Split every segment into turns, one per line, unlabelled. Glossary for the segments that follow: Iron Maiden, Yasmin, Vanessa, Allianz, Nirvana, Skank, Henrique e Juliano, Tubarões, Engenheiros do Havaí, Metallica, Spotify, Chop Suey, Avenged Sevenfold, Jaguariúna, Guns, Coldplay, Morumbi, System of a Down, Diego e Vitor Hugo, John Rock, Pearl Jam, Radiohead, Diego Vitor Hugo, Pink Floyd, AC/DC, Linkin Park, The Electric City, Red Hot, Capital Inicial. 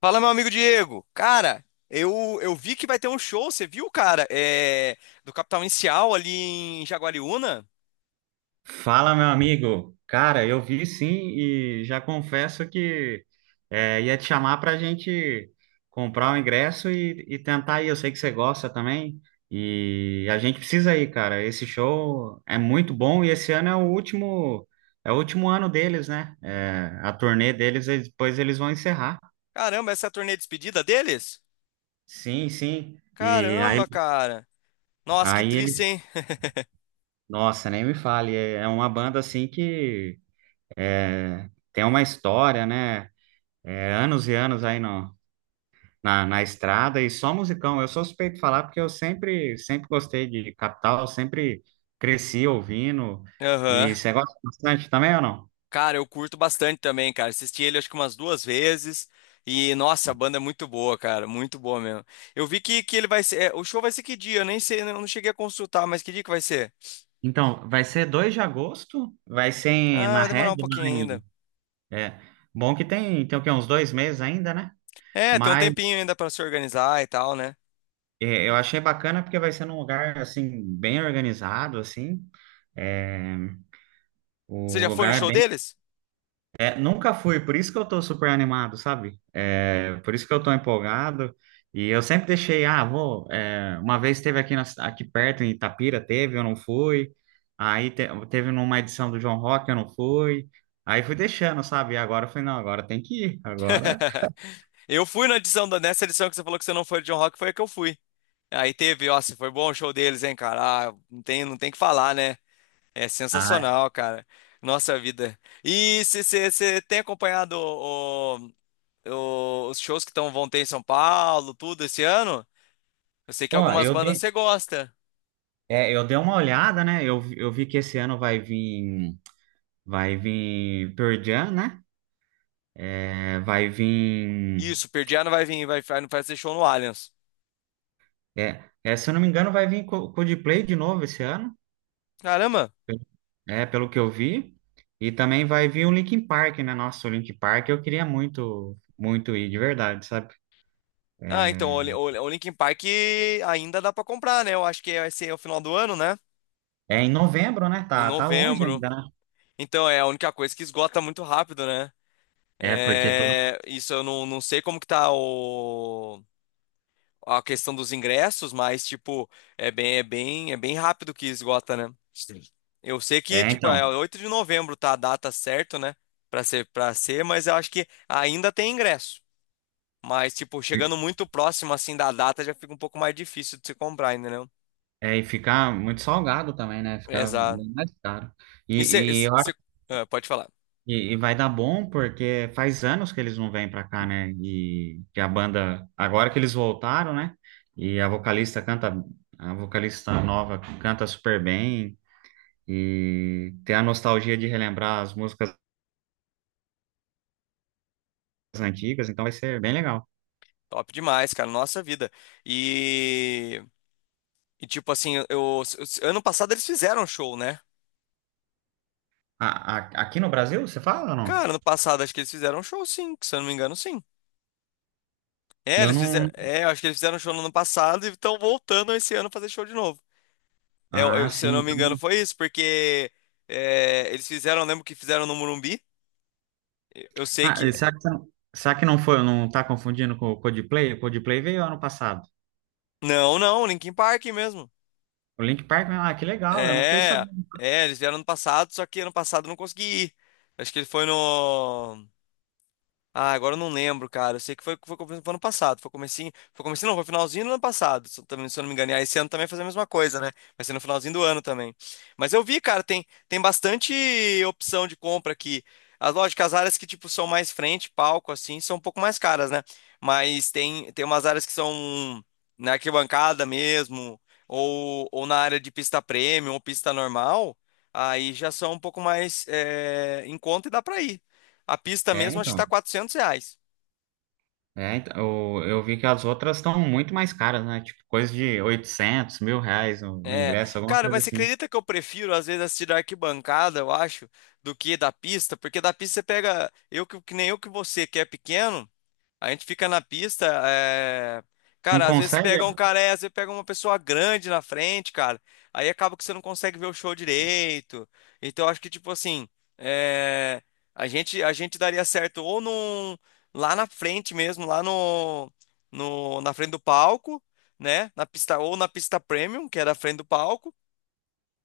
Fala, meu amigo Diego. Cara, eu vi que vai ter um show, você viu, cara? Do Capital Inicial ali em Jaguariúna?
Fala, meu amigo. Cara, eu vi sim e já confesso que ia te chamar para a gente comprar o ingresso e tentar ir. Eu sei que você gosta também e a gente precisa ir, cara. Esse show é muito bom e esse ano é é o último ano deles, né? É, a turnê deles, depois eles vão encerrar.
Caramba, essa é a turnê de despedida deles?
Sim, sim.
Caramba, cara. Nossa, que
Aí
triste, hein?
eles, nossa, nem me fale. É uma banda assim que tem uma história, né? É, anos e anos aí no, na, na estrada e só musicão. Eu sou suspeito de falar porque eu sempre gostei de Capital, sempre cresci ouvindo.
Aham.
E você gosta bastante também ou não?
Cara, eu curto bastante também, cara. Assisti ele acho que umas duas vezes. E, nossa, a banda é muito boa, cara. Muito boa mesmo. Eu vi que ele vai ser. O show vai ser que dia? Eu nem sei, eu não cheguei a consultar, mas que dia que vai ser?
Então, vai ser 2 de agosto,
Ah,
na
vai demorar
Red,
um pouquinho ainda.
é, bom que tem, tem o quê, uns dois meses ainda, né?
É, tem um
Mas
tempinho ainda pra se organizar e tal, né?
é, eu achei bacana porque vai ser num lugar, assim, bem organizado, assim, é,
Você
o
já foi no
lugar é
show
bem.
deles?
É, Nunca fui, por isso que eu tô super animado, sabe? É, por isso que eu tô empolgado. E eu sempre deixei, ah, vou. É, uma vez teve aqui, aqui perto, em Itapira, teve, eu não fui. Aí teve numa edição do João Rock, eu não fui. Aí fui deixando, sabe? E agora eu falei, não, agora tem que ir. Agora.
Eu fui na edição nessa edição que você falou que você não foi de John Rock, foi a que eu fui. Aí teve, ó, se foi bom o show deles, hein, cara? Ah, não tem, não tem que falar, né? É
Ah,
sensacional, cara. Nossa vida. E você tem acompanhado os shows que vão ter em São Paulo, tudo esse ano? Eu sei que
pô,
algumas
eu
bandas
dei,
você gosta.
é, eu dei uma olhada, né? Eu vi que esse ano vai vir Pearl Jam, né? É, vai vir.
Isso, Pearl Jam vai vir, vai fazer show no Allianz.
Se eu não me engano, vai vir Coldplay de novo esse ano.
Caramba!
É, pelo que eu vi. E também vai vir o Linkin Park, né? Nossa, o Linkin Park eu queria muito ir, de verdade, sabe?
Ah, então, o,
É,
Li- o, Li- o Linkin Park ainda dá pra comprar, né? Eu acho que vai ser o final do ano, né?
é em novembro, né?
Em
Tá, tá longe
novembro.
ainda, né?
Então, é a única coisa que esgota muito rápido, né?
É, porque todo.
É, isso eu não sei como que tá a questão dos ingressos, mas, tipo, é bem rápido que esgota, né? Sim. Eu sei que,
É,
tipo, é
então.
8 de novembro, tá a data certa, né? Pra ser, mas eu acho que ainda tem ingresso. Mas, tipo, chegando muito próximo, assim, da data, já fica um pouco mais difícil de se comprar, ainda.
É, e ficar muito salgado também, né? Ficar
Exato.
bem mais caro.
E você
E eu
pode falar.
e vai dar bom porque faz anos que eles não vêm pra cá, né? E que a banda, agora que eles voltaram, né? E a vocalista canta, a vocalista nova canta super bem e tem a nostalgia de relembrar as músicas antigas, então vai ser bem legal.
Top demais, cara. Nossa vida. E, e tipo assim, ano passado eles fizeram show, né?
Aqui no Brasil, você fala ou não?
Cara, ano passado acho que eles fizeram show, sim. Se eu não me engano, sim. É,
Eu
eles
não.
fizeram. É, eu acho que eles fizeram show no ano passado e estão voltando esse ano fazer show de novo. É,
Ah,
se eu
sim.
não me engano,
Então.
foi isso, porque eles fizeram, eu lembro que fizeram no Morumbi. Eu sei
Ah,
que.
será que não foi, não tá confundindo com o Coldplay? O Coldplay veio ano passado.
Não, não, Linkin Park mesmo.
O Link Park, ah, que legal, eu não fiquei
É,
sabendo.
é, eles vieram ano passado, só que ano passado eu não consegui ir. Acho que ele foi no. Ah, agora eu não lembro, cara. Eu sei que foi ano passado. Foi comecinho. Foi comecinho, não, foi finalzinho do ano passado. Se eu não me enganar, esse ano também vai fazer a mesma coisa, né? Vai ser no finalzinho do ano também. Mas eu vi, cara, tem bastante opção de compra aqui. As lógicas, as áreas que, tipo, são mais frente, palco, assim, são um pouco mais caras, né? Mas tem umas áreas que são na arquibancada mesmo, ou na área de pista premium ou pista normal. Aí já são um pouco mais em conta e dá pra ir. A pista
É,
mesmo acho que tá
então.
400 reais.
Eu vi que as outras estão muito mais caras, né? Tipo, coisa de 800 mil reais o
É,
ingresso, alguma
cara,
coisa
mas você
assim.
acredita que eu prefiro às vezes assistir da arquibancada, eu acho, do que da pista? Porque da pista você pega, eu que nem eu que você, que é pequeno. A gente fica na pista, é...
Não
cara, às vezes
consegue?
pega um cara, às vezes pega uma pessoa grande na frente, cara. Aí acaba que você não consegue ver o show direito. Então eu acho que tipo assim, é, a gente daria certo ou num... lá na frente mesmo, lá no... no na frente do palco, né? Na pista ou na pista premium, que é da frente do palco.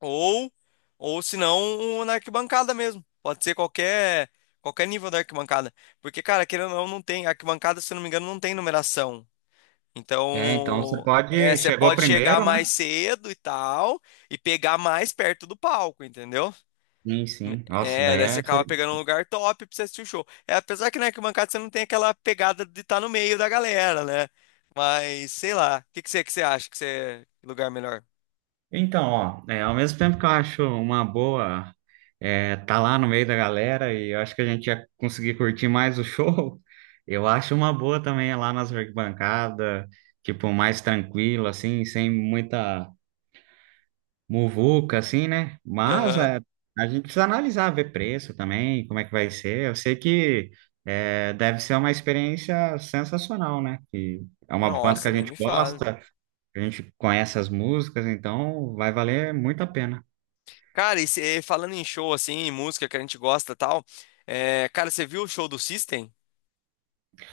Ou, ou se não, um na arquibancada mesmo. Pode ser qualquer nível da arquibancada. Porque, cara, querendo ou não, não tem. Arquibancada, se eu não me engano, não tem numeração.
É, então você
Então,
pode.
você
Chegou
pode chegar
primeiro, né?
mais cedo e tal, e pegar mais perto do palco, entendeu?
Sim, sim. Nossa,
É,
daí
daí você acaba pegando um lugar top pra você assistir o show. É, apesar que na arquibancada você não tem aquela pegada de estar no meio da galera, né? Mas, sei lá. O que que você acha que você. Lugar melhor?
então, ó, é, ao mesmo tempo que eu acho uma boa tá lá no meio da galera e eu acho que a gente ia conseguir curtir mais o show, eu acho uma boa também é lá nas arquibancadas, tipo, mais tranquilo, assim, sem muita muvuca, assim, né? Mas
Aham.
é, a gente precisa analisar, ver preço também, como é que vai ser. Eu sei que deve ser uma experiência sensacional, né? Que é uma banda que
Nossa,
a
nem
gente
me fala.
gosta, a gente conhece as músicas, então vai valer muito a pena.
Cara, falando em show, assim, em música que a gente gosta e tal, cara, você viu o show do System?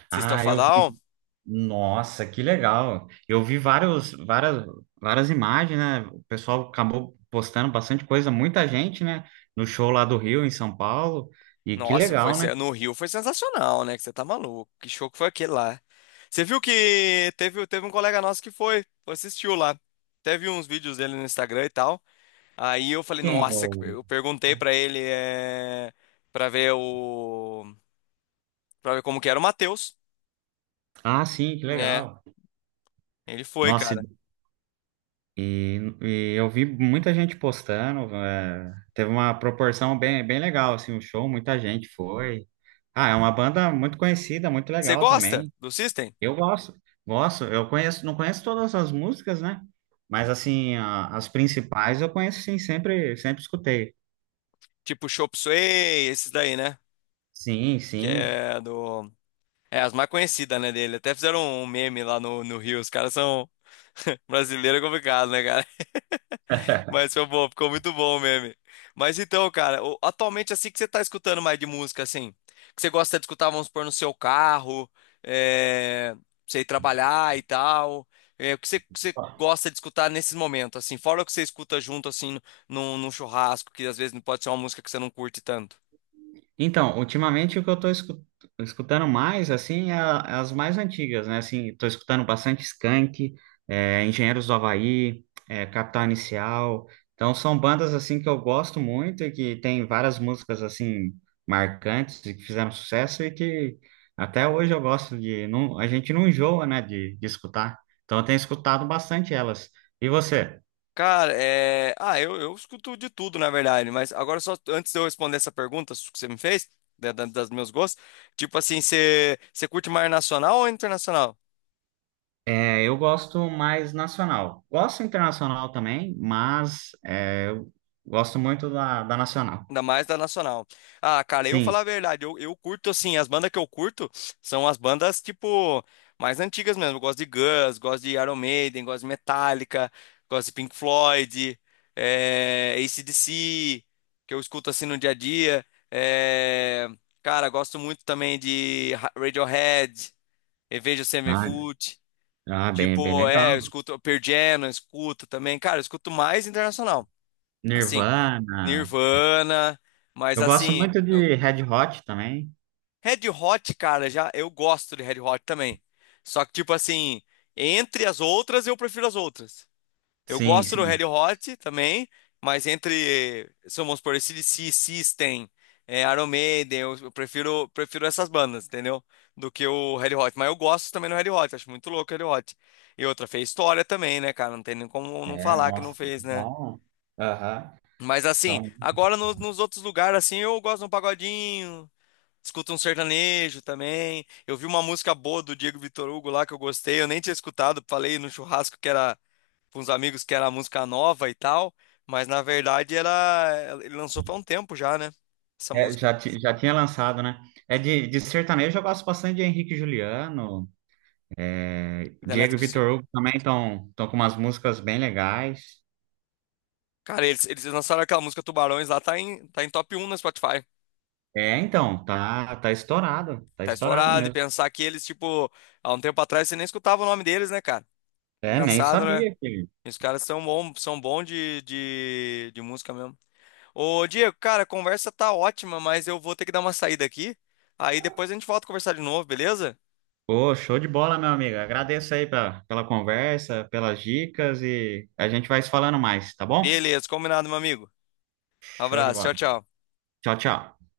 System of
Ah,
a
eu vi.
Down?
Nossa, que legal! Eu vi várias imagens, né? O pessoal acabou postando bastante coisa, muita gente, né? No show lá do Rio, em São Paulo. E que
Nossa,
legal, né?
no Rio foi sensacional, né? Que você tá maluco. Que show que foi aquele lá. Você viu que teve um colega nosso que foi assistiu lá. Teve uns vídeos dele no Instagram e tal. Aí eu falei,
Quem?
nossa, eu perguntei pra ele. pra ver o, Pra ver como que era o Matheus.
Ah, sim, que
É,
legal.
ele foi,
Nossa,
cara.
e eu vi muita gente postando, é, teve uma proporção bem legal, assim, o show, muita gente foi. Ah, é uma banda muito conhecida, muito
Você
legal
gosta
também.
do System?
Eu gosto, gosto, eu conheço, não conheço todas as músicas, né? Mas, assim, as principais eu conheço, sim, sempre escutei.
Tipo Chop Suey, esses daí, né?
Sim,
Que
sim.
é do. É, as mais conhecidas, né, dele. Até fizeram um meme lá no Rio. Os caras são. Brasileiro é complicado, né, cara? Mas foi bom, ficou muito bom o meme. Mas então, cara, atualmente assim que você tá escutando mais de música, assim, que você gosta de escutar, vamos supor, no seu carro, pra você ir trabalhar e tal, que você gosta de escutar nesses momentos, assim, fora o que você escuta junto, assim, num churrasco, que às vezes não pode ser uma música que você não curte tanto.
Então, ultimamente o que eu escutando mais, assim, é é as mais antigas, né? Assim, tô escutando bastante Skank, é, Engenheiros do Havaí, é, Capital Inicial. Então, são bandas, assim, que eu gosto muito e que tem várias músicas, assim, marcantes e que fizeram sucesso e que até hoje eu gosto de... Não, a gente não enjoa, né, de escutar. Então, eu tenho escutado bastante elas. E você?
Cara, ah, eu escuto de tudo, na verdade, mas agora só antes de eu responder essa pergunta que você me fez, das meus gostos, tipo assim, você curte mais nacional ou internacional?
É, eu gosto mais nacional. Gosto internacional também, mas eu gosto muito da nacional.
Ainda mais da Nacional. Ah, cara, eu vou
Sim.
falar a verdade. Eu curto, assim, as bandas que eu curto são as bandas, tipo, mais antigas mesmo. Eu gosto de Guns, gosto de Iron Maiden, gosto de Metallica, gosto de Pink Floyd, AC/DC, que eu escuto, assim, no dia a dia. É, cara, gosto muito também de Radiohead, Avenged
Ah,
Sevenfold.
bem, bem
Tipo,
legal.
eu escuto Pearl Jam, eu escuto também. Cara, eu escuto mais internacional. Assim.
Nirvana.
Nirvana, mas
Eu gosto
assim,
muito de Red Hot também.
Red Hot, cara, já eu gosto de Red Hot também. Só que tipo assim, entre as outras eu prefiro as outras. Eu
Sim,
gosto do
sim.
Red Hot também, mas entre, se vamos supor, AC/DC, System, Iron Maiden, eu prefiro essas bandas, entendeu? Do que o Red Hot, mas eu gosto também do Red Hot, acho muito louco o Red Hot. E outra fez história também, né, cara? Não tem nem como não
É,
falar que não
nossa,
fez, né?
são. Aham.
Mas assim,
São.
agora nos outros lugares, assim, eu gosto de um pagodinho, escuto um sertanejo também. Eu vi uma música boa do Diego Vitor Hugo lá que eu gostei, eu nem tinha escutado, falei no churrasco que era com uns amigos que era a música nova e tal, mas na verdade era. Ele lançou faz um tempo já, né? Essa
É,
música,
já, já tinha lançado, né? É de sertanejo, eu gosto bastante de Henrique e Juliano. É,
The
Diego e
Electric City.
Vitor Hugo também estão com umas músicas bem legais.
Cara, eles lançaram aquela música Tubarões lá, tá em top 1 na Spotify.
É, então, tá, tá
Tá
estourado
estourado, e
mesmo.
pensar que eles, tipo, há um tempo atrás você nem escutava o nome deles, né, cara?
É, nem
Engraçado, né?
sabia que.
E os caras são bom de música mesmo. Ô, Diego, cara, a conversa tá ótima, mas eu vou ter que dar uma saída aqui. Aí depois a gente volta a conversar de novo, beleza?
Pô, show de bola, meu amigo. Agradeço aí pela, pela conversa, pelas dicas e a gente vai se falando mais, tá bom?
Beleza, combinado, meu amigo.
Show de
Abraço,
bola.
tchau, tchau.
Tchau, tchau.